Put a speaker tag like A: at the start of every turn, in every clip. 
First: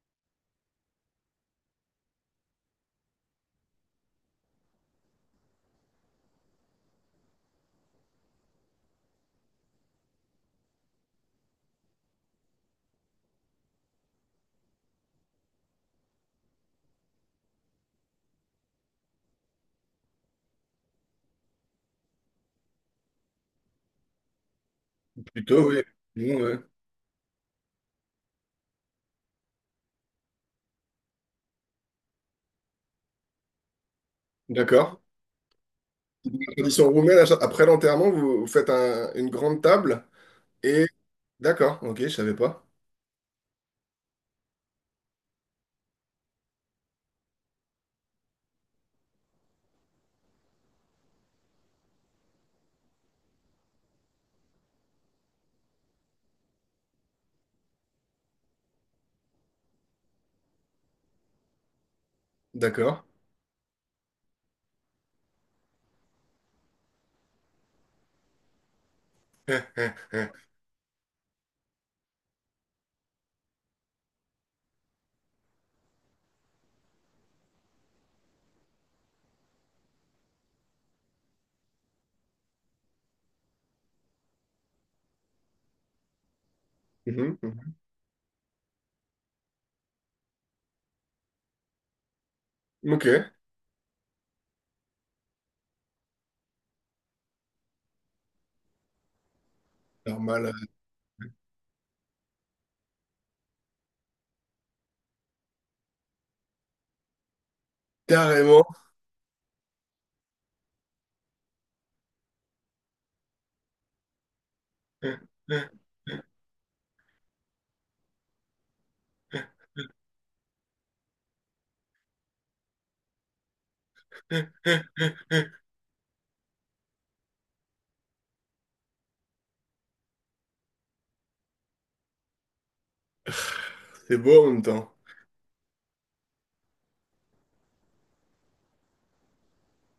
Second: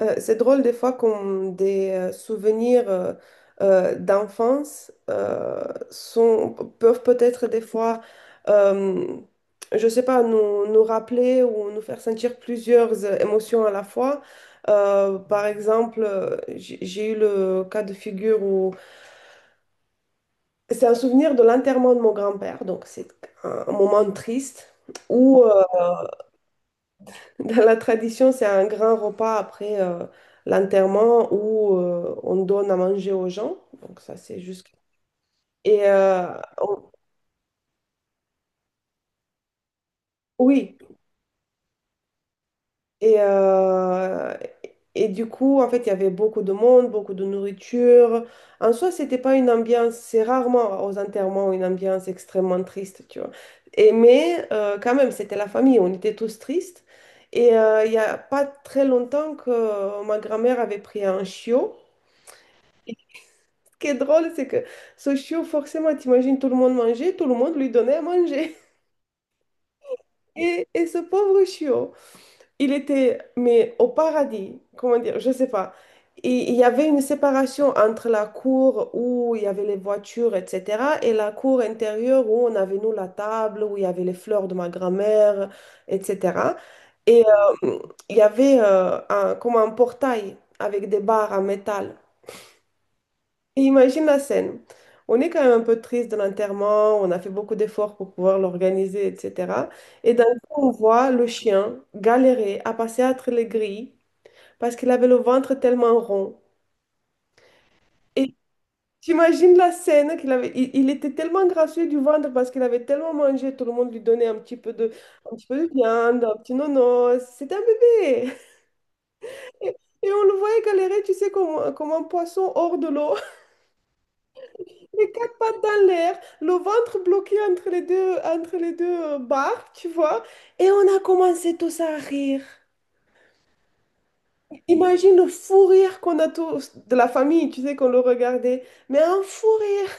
A: C'est drôle des fois quand des souvenirs d'enfance sont, peuvent peut-être des fois, euh, je sais pas, nous nous rappeler ou nous faire sentir plusieurs émotions à la fois. Par exemple, j'ai eu le cas de figure où c'est un souvenir de l'enterrement de mon grand-père, donc c'est un moment triste où
B: Plutôt, oui. Bon, ouais.
A: Dans la tradition, c'est un grand repas après l'enterrement où on donne à manger aux gens. Donc ça, c'est juste.
B: D'accord.
A: Et euh,
B: La
A: on-
B: tradition roumaine, après l'enterrement, vous, vous faites une grande table
A: oui.
B: et... D'accord, ok, je savais pas.
A: Et, euh, du coup, en fait, il y avait beaucoup de monde, beaucoup de nourriture. En soi, c'était pas une ambiance. C'est rarement aux enterrements une ambiance extrêmement triste, tu vois. Mais quand même, c'était la famille. On était tous tristes. Il y a pas très longtemps que ma grand-mère avait pris un chiot.
B: D'accord.
A: Qui est drôle, c'est que ce chiot, forcément, t'imagines tout le monde manger, tout le monde lui donnait à manger. Et ce pauvre chiot, il était, mais au paradis, comment dire, je sais pas. Et il y avait une séparation entre la cour où il y avait les voitures, etc., et la cour intérieure où on avait, nous, la table, où il y avait les fleurs de ma grand-mère, etc. Et
B: Mhm, mhm.
A: euh, il y avait un, comme un portail avec des barres en métal.
B: Ok.
A: Et imagine la scène. On est quand même un peu triste de l'enterrement, on a fait beaucoup d'efforts pour pouvoir l'organiser, etc. Et d'un
B: Normal,
A: coup, on voit le chien galérer à passer entre les grilles parce qu'il avait le ventre tellement rond. Et
B: carrément.
A: t'imagines la scène qu'il avait, il était tellement gracieux du ventre parce qu'il avait tellement mangé, tout le monde lui donnait un petit peu de viande, un petit nono. C'était un bébé. Et, et on le voyait galérer, tu sais, comme un poisson hors de l'eau. Les quatre pattes dans l'air, le ventre bloqué entre les deux barres, tu vois. Et on a commencé tous à rire.
B: C'est beau en même temps.
A: Imagine le fou rire qu'on a tous, de la famille, tu sais, qu'on le regardait. Mais un fou rire.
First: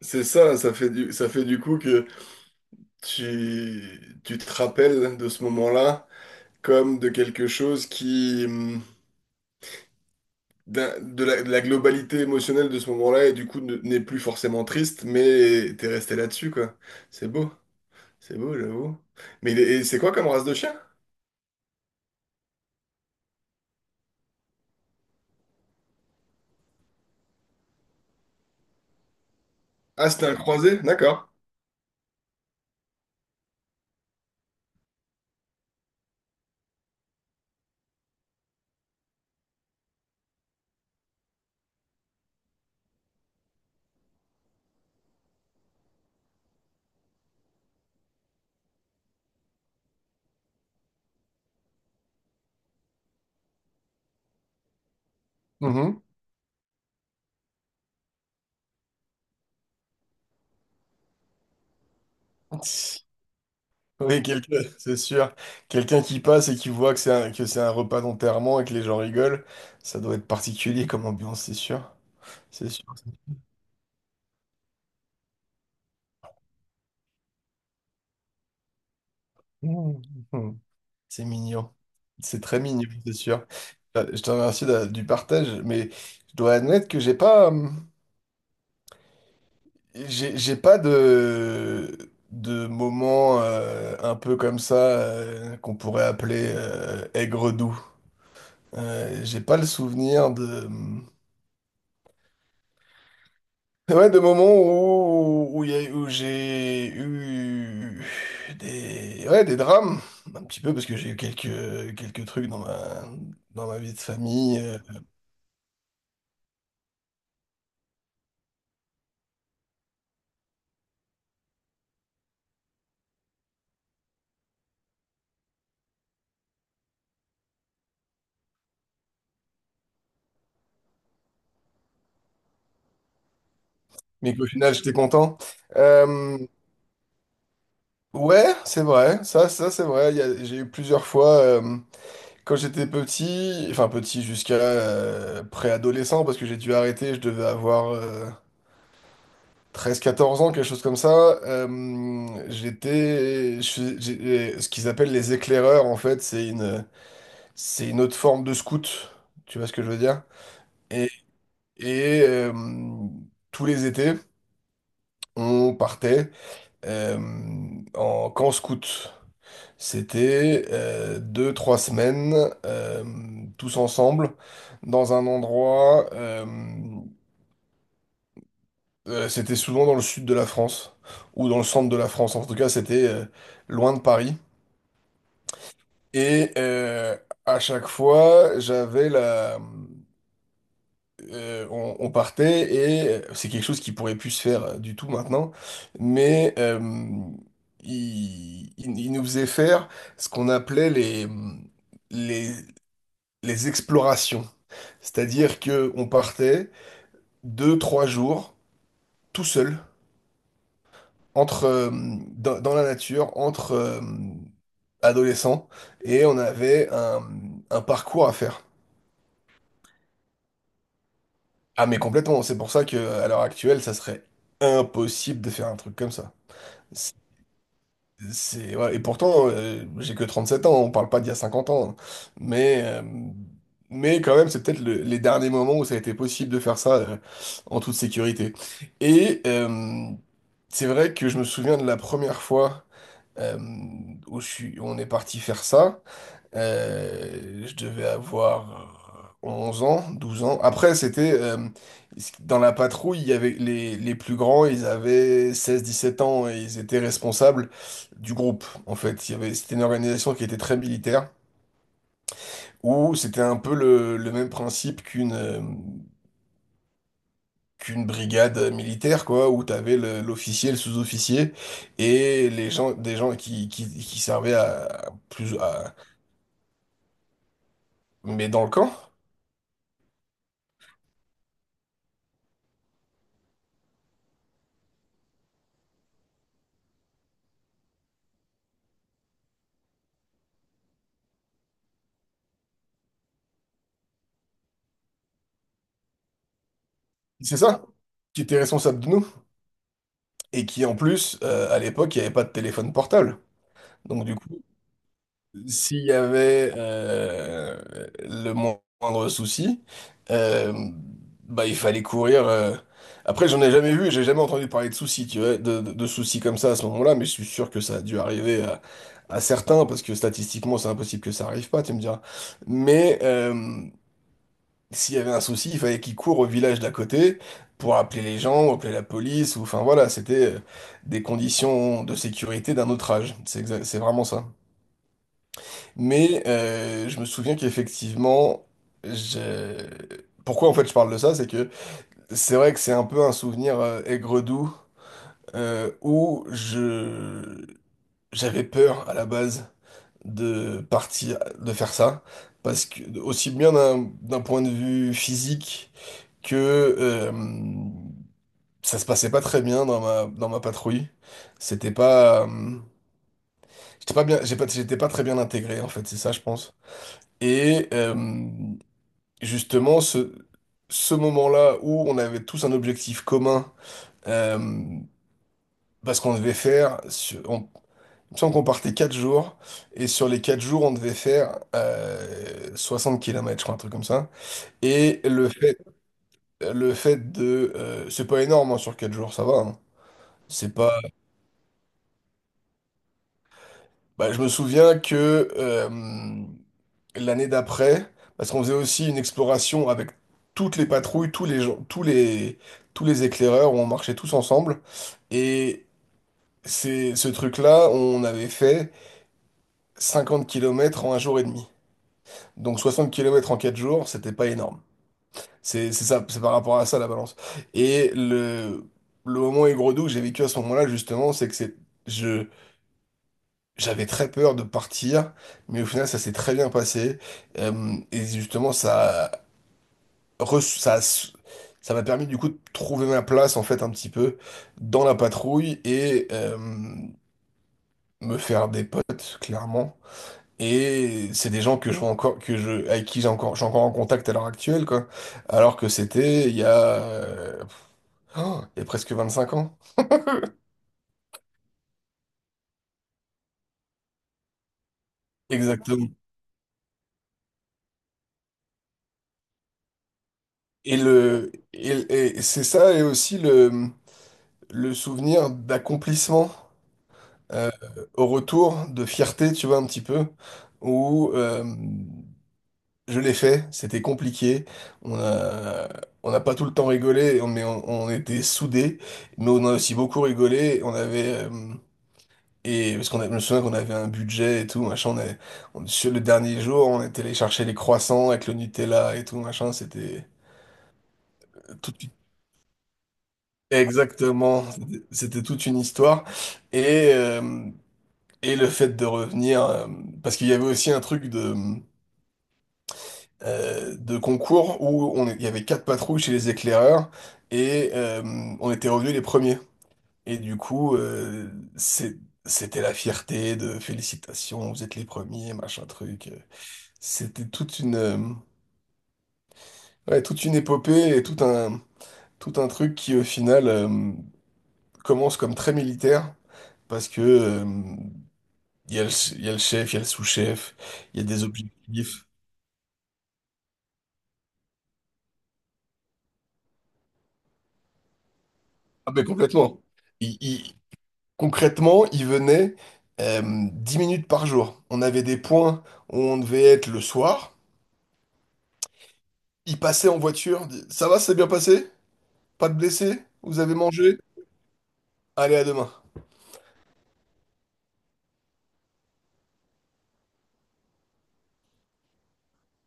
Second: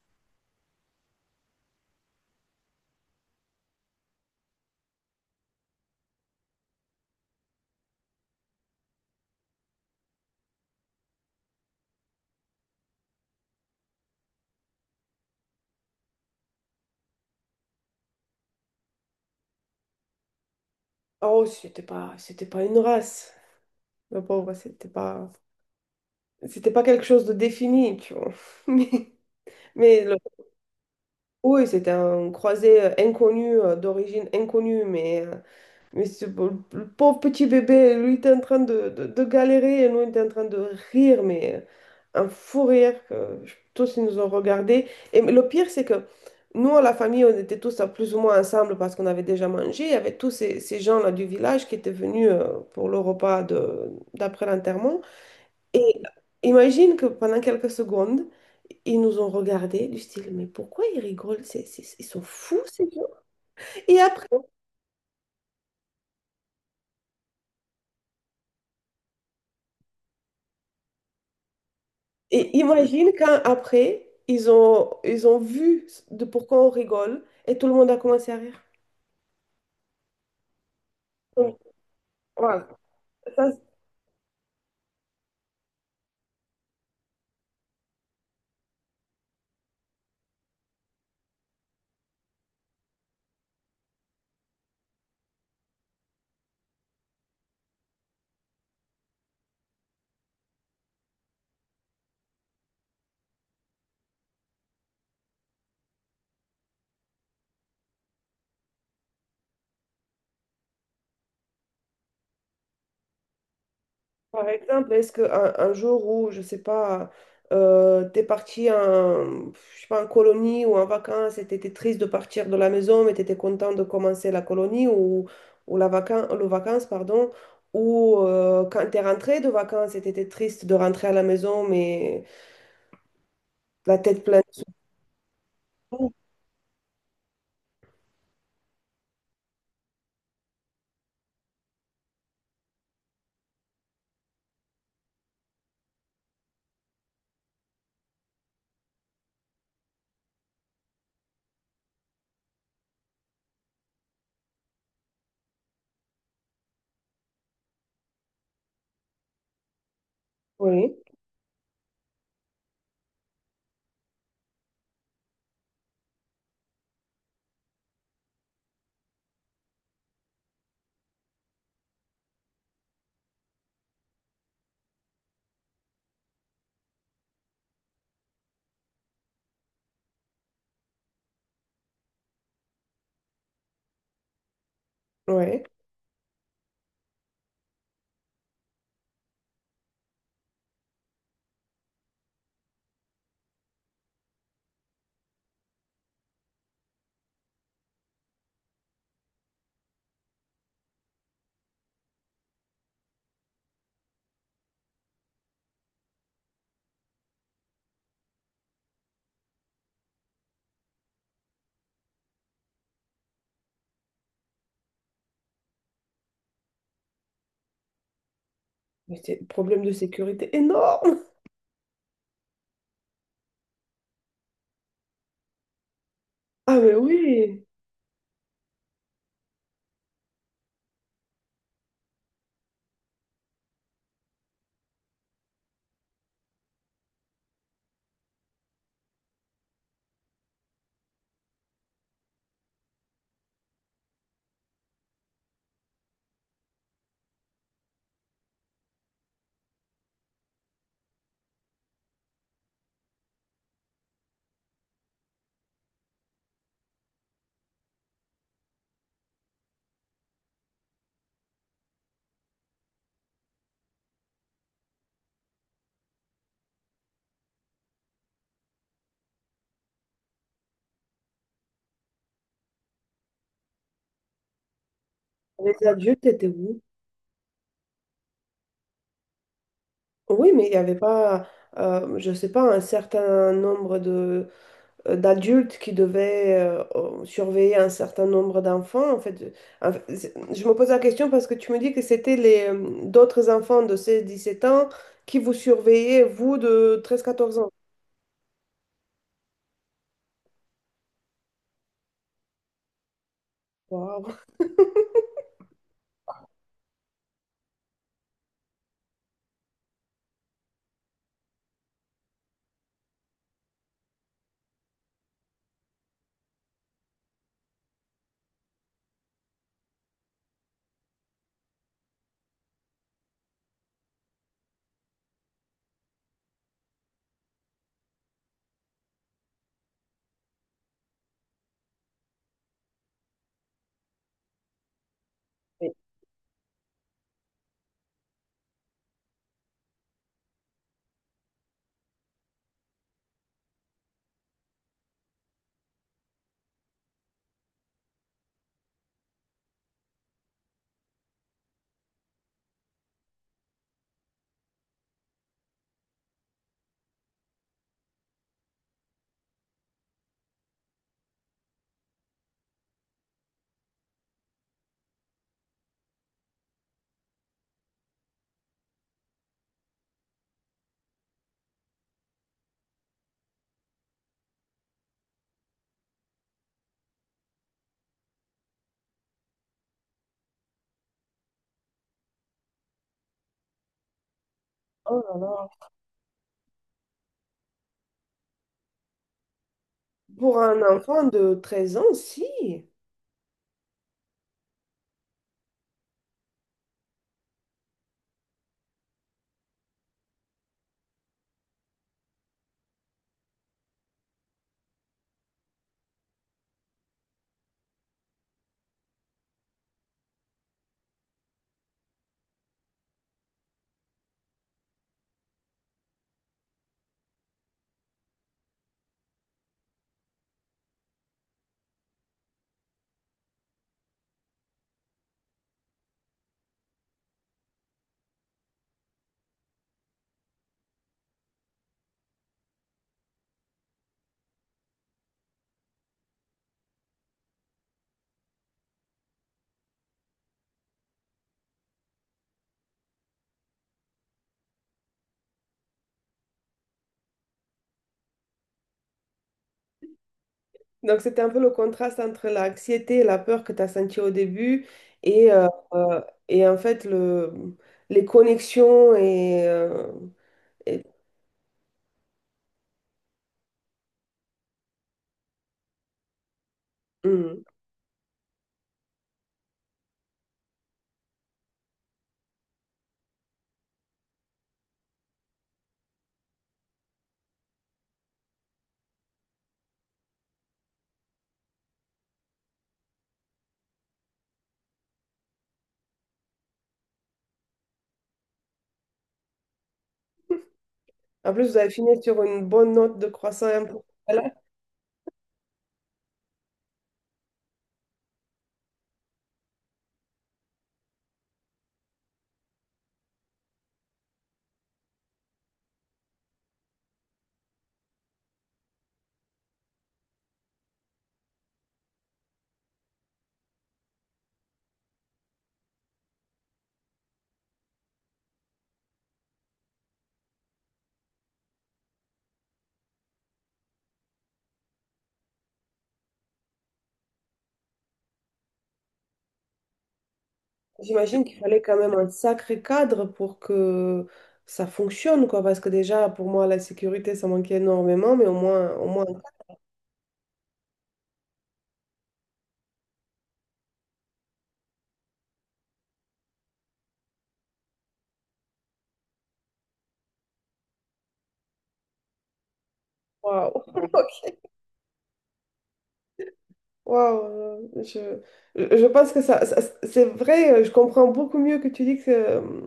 B: C'est ça, ça fait du coup que tu te rappelles de ce moment-là comme de quelque chose qui, de la globalité émotionnelle de ce moment-là et du coup n'est plus forcément triste, mais t'es resté là-dessus, quoi. C'est beau, c'est beau, j'avoue. Mais et c'est quoi comme race de chien?
A: Oh, c'était pas une race. Le pauvre, c'était pas quelque chose de défini, tu vois. Mais, mais
B: Ah,
A: le-
B: c'était un croisé, d'accord.
A: oui, c'était un croisé inconnu, d'origine inconnue, mais le pauvre petit bébé, lui, il était en train de galérer et nous, on était en train de rire, mais un fou rire tous, ils nous ont regardé. Et le pire, c'est que nous, à la famille, on était tous plus ou moins ensemble parce qu'on avait déjà mangé. Il y avait tous ces gens-là du village qui étaient venus pour le repas d'après l'enterrement. Et
B: Mhm.
A: imagine que pendant quelques secondes, ils nous ont regardés du style, mais pourquoi ils rigolent? Ils sont fous, ces gens. Et
B: Oui,
A: après,
B: quelqu'un, c'est sûr. Quelqu'un qui passe et qui voit que que c'est un repas d'enterrement et que les gens rigolent, ça doit être particulier comme ambiance, c'est sûr.
A: Et
B: C'est sûr.
A: imagine quand après, ils ont vu de pourquoi on rigole et tout le monde a commencé à rire.
B: Mhm. C'est
A: Donc,
B: mignon. C'est très
A: voilà.
B: mignon, c'est sûr.
A: Ça, c'est-
B: Je te remercie du partage, mais je dois admettre que j'ai pas. J'ai pas de moment un peu comme ça qu'on pourrait appeler aigre-doux. J'ai pas le souvenir de. Ouais, de moments où, où j'ai eu des, ouais, des drames, un petit peu, parce que j'ai eu quelques trucs dans ma vie de
A: par
B: famille,
A: exemple, est-ce qu'un un jour où, je sais pas, t'es parti en, je sais pas, en colonie ou en vacances et t'étais triste de partir de la maison, mais t'étais content de commencer la colonie ou la vacan le vacances, pardon, ou quand t'es rentré de vacances et t'étais triste de rentrer à la maison, mais la tête
B: mais
A: pleine
B: qu'au
A: de
B: final j'étais content.
A: soucis.
B: Euh, ouais, c'est vrai, ça c'est vrai, j'ai eu plusieurs fois. Quand j'étais petit, enfin petit jusqu'à préadolescent, parce que j'ai dû arrêter, je devais avoir 13-14 ans, quelque chose comme ça, euh, j'étais, je suis- j'ai- ce qu'ils appellent les éclaireurs, en fait, c'est une autre forme de scout, tu vois ce que je veux dire?
A: Oui,
B: Et, et, tous les étés, on partait euh, en camp scout. C'était deux, trois semaines euh, tous ensemble dans un endroit. C'était souvent dans le sud de la France ou dans le centre de la France. En tout cas, c'était loin de Paris.
A: oui.
B: Et à chaque fois, j'avais la. On partait et c'est quelque chose qui pourrait plus se faire du tout maintenant, mais il nous faisait faire ce qu'on appelait les les explorations. C'est-à-dire que on partait deux, trois jours tout seul entre dans la nature, entre adolescents, et on avait un parcours à faire.
A: Mais c'est un problème de sécurité énorme.
B: Ah mais complètement, c'est pour ça que à l'heure actuelle, ça serait impossible de faire un truc comme ça.
A: Ah, mais oui,
B: Ouais, et pourtant, j'ai que 37 ans, on parle pas d'il y a 50 ans. Hein. Mais, euh, mais quand même, c'est peut-être les derniers moments où ça a été possible de faire ça en toute sécurité. Et c'est vrai que je me souviens de la première fois euh, où on est parti faire ça. Je devais avoir 11 ans, 12 ans. Après, c'était dans la patrouille, il y avait les plus grands, ils avaient 16-17 ans et ils étaient responsables du groupe, en fait. C'était une organisation qui était très militaire, où c'était un peu le même principe qu'une qu'une brigade militaire, quoi, où tu avais l'officier, le sous-officier, et des gens qui servaient à plus
A: les
B: à,
A: adultes étaient où?
B: mais dans le camp,
A: Oui, mais il n'y avait pas, je ne sais pas, un certain nombre d'adultes qui devaient surveiller un certain nombre d'enfants. En fait, je me pose la question parce que tu me dis que c'était les d'autres enfants de 17 ans qui vous surveillaient, vous, de treize
B: c'est
A: quatorze ans.
B: ça, qui étaient responsables de nous. Et qui en plus, à l'époque, il n'y avait pas de téléphone portable. Donc du
A: Waouh.
B: coup, s'il y avait le moindre souci, euh, bah, il fallait courir. Après, j'en ai jamais vu, j'ai jamais entendu parler de soucis, tu vois, de soucis comme ça à ce moment-là, mais je suis sûr que ça a dû arriver à certains, parce que statistiquement, c'est impossible que ça arrive pas, tu me diras. Mais, s'il y avait un souci, il fallait qu'il court au village d'à côté pour appeler les gens, ou appeler la police, ou enfin voilà, c'était des conditions de sécurité d'un autre âge. C'est vraiment ça. Mais je me souviens qu'effectivement, je- pourquoi en fait je parle de ça, c'est que c'est vrai que c'est un peu un souvenir aigre-doux où je j'avais peur à la base de partir, de faire ça, parce que aussi bien d'un point de vue physique que euh, ça se passait pas très bien dans ma patrouille. C'était pas, j'étais pas bien, j'ai pas, j'étais pas très bien intégré en fait, c'est ça je pense. Et justement ce moment-là où on avait tous un objectif commun, euh, parce qu'on devait faire, il me semble qu'on partait 4 jours, et sur les 4 jours on devait faire 60 km, je crois, un truc comme ça. Et
A: Oh là
B: le fait,
A: là.
B: c'est pas énorme hein, sur 4 jours, ça va. Hein.
A: Pour
B: C'est
A: un
B: pas,
A: enfant de 13 ans, si.
B: bah, je me souviens que l'année d'après, parce qu'on faisait aussi une exploration avec toutes les patrouilles, tous les gens, tous les éclaireurs, on marchait tous ensemble. Et c'est ce truc-là, on avait fait 50 kilomètres en un jour et demi. Donc 60 kilomètres en 4 jours, c'était pas énorme. C'est ça, c'est par rapport à ça la balance. Et le moment aigre-doux que j'ai vécu à ce moment-là, justement, c'est que c'est, je, j'avais très peur de partir, mais au final, ça s'est très bien passé. Et justement, ça, a reçu- ça, a s- ça m'a permis du coup de trouver ma place, en fait, un petit peu dans la patrouille et me faire des potes, clairement. Et c'est des gens que je vois encore, avec qui je suis encore en contact à l'heure actuelle, quoi. Alors que c'était il y a, oh, il y a presque 5 ans.
A: Donc, c'était un peu le contraste entre l'anxiété et la peur que tu as senti au début et, euh,
B: Exactement.
A: euh, en fait les connexions
B: Et
A: et-
B: le, et c'est ça, et aussi le souvenir d'accomplissement
A: hum.
B: euh, au retour de fierté, tu vois, un petit peu, où je l'ai fait, c'était compliqué, on a, on n'a pas tout le temps rigolé, mais on était soudés, mais on a aussi beaucoup rigolé, on avait. Et je me souviens qu'on avait un budget et tout, machin, sur le dernier jour, on était allé chercher les croissants avec le Nutella et tout, machin, c'était
A: En plus, vous avez
B: tout,
A: fini sur une bonne note de croissant. Voilà.
B: exactement, c'était toute une histoire. Et, euh, Et le fait de revenir, parce qu'il y avait aussi un truc de concours il y avait quatre patrouilles chez les éclaireurs et on était revenus les premiers. Et du coup, c'est- c'était la fierté de félicitations, vous êtes les premiers, machin truc. C'était toute une, ouais, toute une épopée et tout un truc qui au final commence comme très militaire parce que il y a le, il y a le chef, il y a le sous-chef, il y a
A: J'imagine
B: des
A: qu'il fallait quand même
B: objectifs.
A: un sacré cadre pour que ça fonctionne, quoi, parce que déjà, pour moi, la sécurité, ça manquait énormément, mais au
B: Ah ben
A: moins,
B: complètement. Il- il- concrètement, il venait euh, 10 minutes par jour. On avait des points où on devait être le soir. Il passait en voiture. Dit, ça va, c'est bien passé? Pas de blessés? Vous avez
A: waouh.
B: mangé? Allez, à demain.
A: Wow, je pense que c'est vrai, je comprends beaucoup mieux que tu dis que,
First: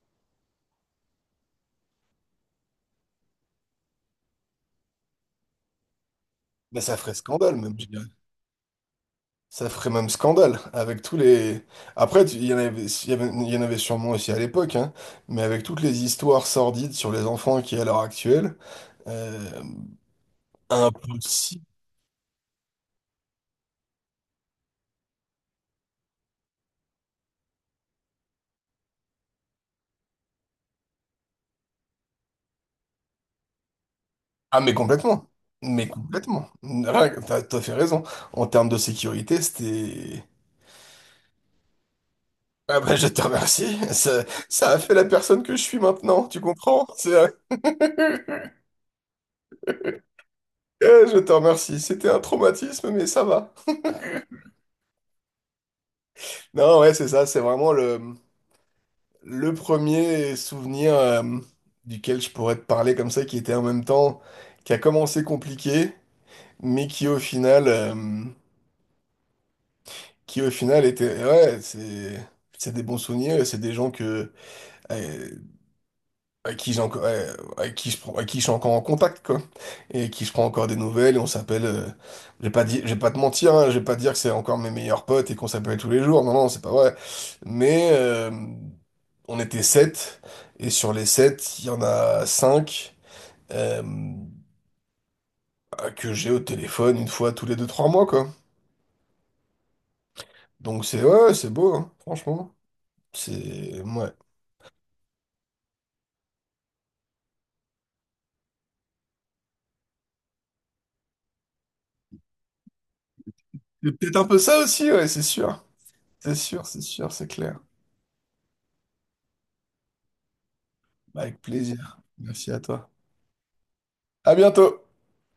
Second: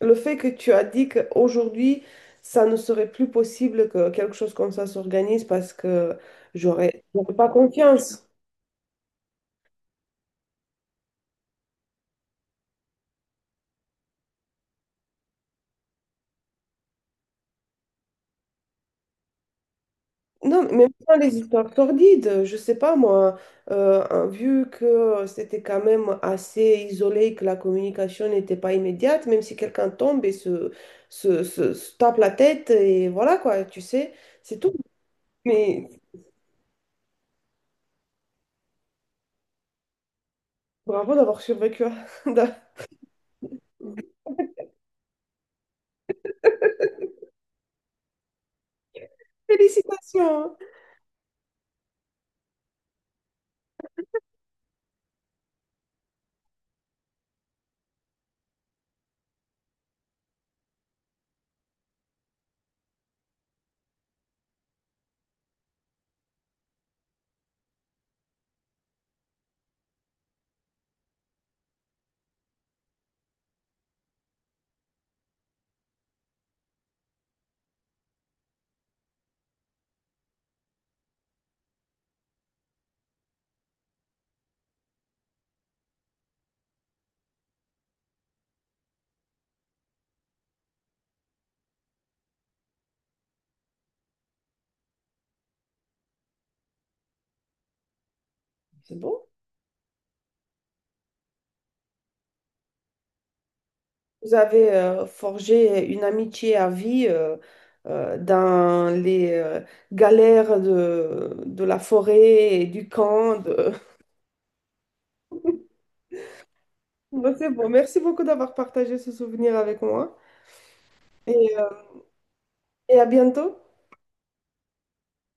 A: Le fait que tu as dit qu'aujourd'hui, ça ne serait plus possible que quelque chose comme ça s'organise parce que
B: Mais ça
A: j'aurais
B: ferait
A: j'aurais pas
B: scandale même, je dirais.
A: confiance.
B: Ça ferait même scandale avec tous les. Après, il y en avait, il y en avait sûrement aussi à l'époque, hein, mais avec toutes les histoires sordides sur les enfants qui est à l'heure actuelle, euh,
A: Non, mais même pas les
B: impossible.
A: histoires sordides, je sais pas moi, hein, vu que c'était quand même assez isolé, et que la communication n'était pas immédiate, même si quelqu'un tombe et se tape la tête, et voilà quoi, tu sais, c'est
B: Ah mais
A: tout.
B: complètement, mais
A: Mais
B: complètement. Rien que- T'as fait raison. En termes de sécurité, c'était.
A: bravo d'avoir survécu.
B: Ah bah je te remercie. Ça a fait la personne que je suis maintenant, tu comprends?
A: Félicitations!
B: Eh, je te remercie. C'était un traumatisme, mais ça va. Non, ouais, c'est ça. C'est vraiment le premier souvenir duquel je pourrais te parler comme ça, qui était en même temps, qui a commencé compliqué, mais qui au final était... Ouais, c'est... C'est des bons souvenirs et c'est des gens que... euh, Avec qui j'ai encore, ouais, avec qui avec qui je suis encore en contact, quoi. Et qui je prends encore des nouvelles et on s'appelle, je vais pas dire, je vais pas te mentir, hein, je vais pas dire que c'est encore mes meilleurs potes et qu'on s'appelle tous les jours. Non, non, c'est pas vrai. Mais, on était sept et sur les sept, il y en a cinq, euh, bah, que j'ai au téléphone une fois tous les deux, trois mois, quoi.
A: C'est bon.
B: Donc c'est, ouais, ouais, c'est beau, hein, franchement. C'est, ouais.
A: Vous avez forgé une amitié à vie dans les galères de la forêt et du camp.
B: C'est peut-être un peu ça aussi, ouais, c'est sûr. C'est sûr, c'est sûr, c'est
A: Bon, c'est
B: clair.
A: bon. Merci beaucoup d'avoir partagé ce souvenir avec moi
B: Avec
A: et, euh,
B: plaisir. Merci à toi.
A: et à bientôt.
B: À bientôt!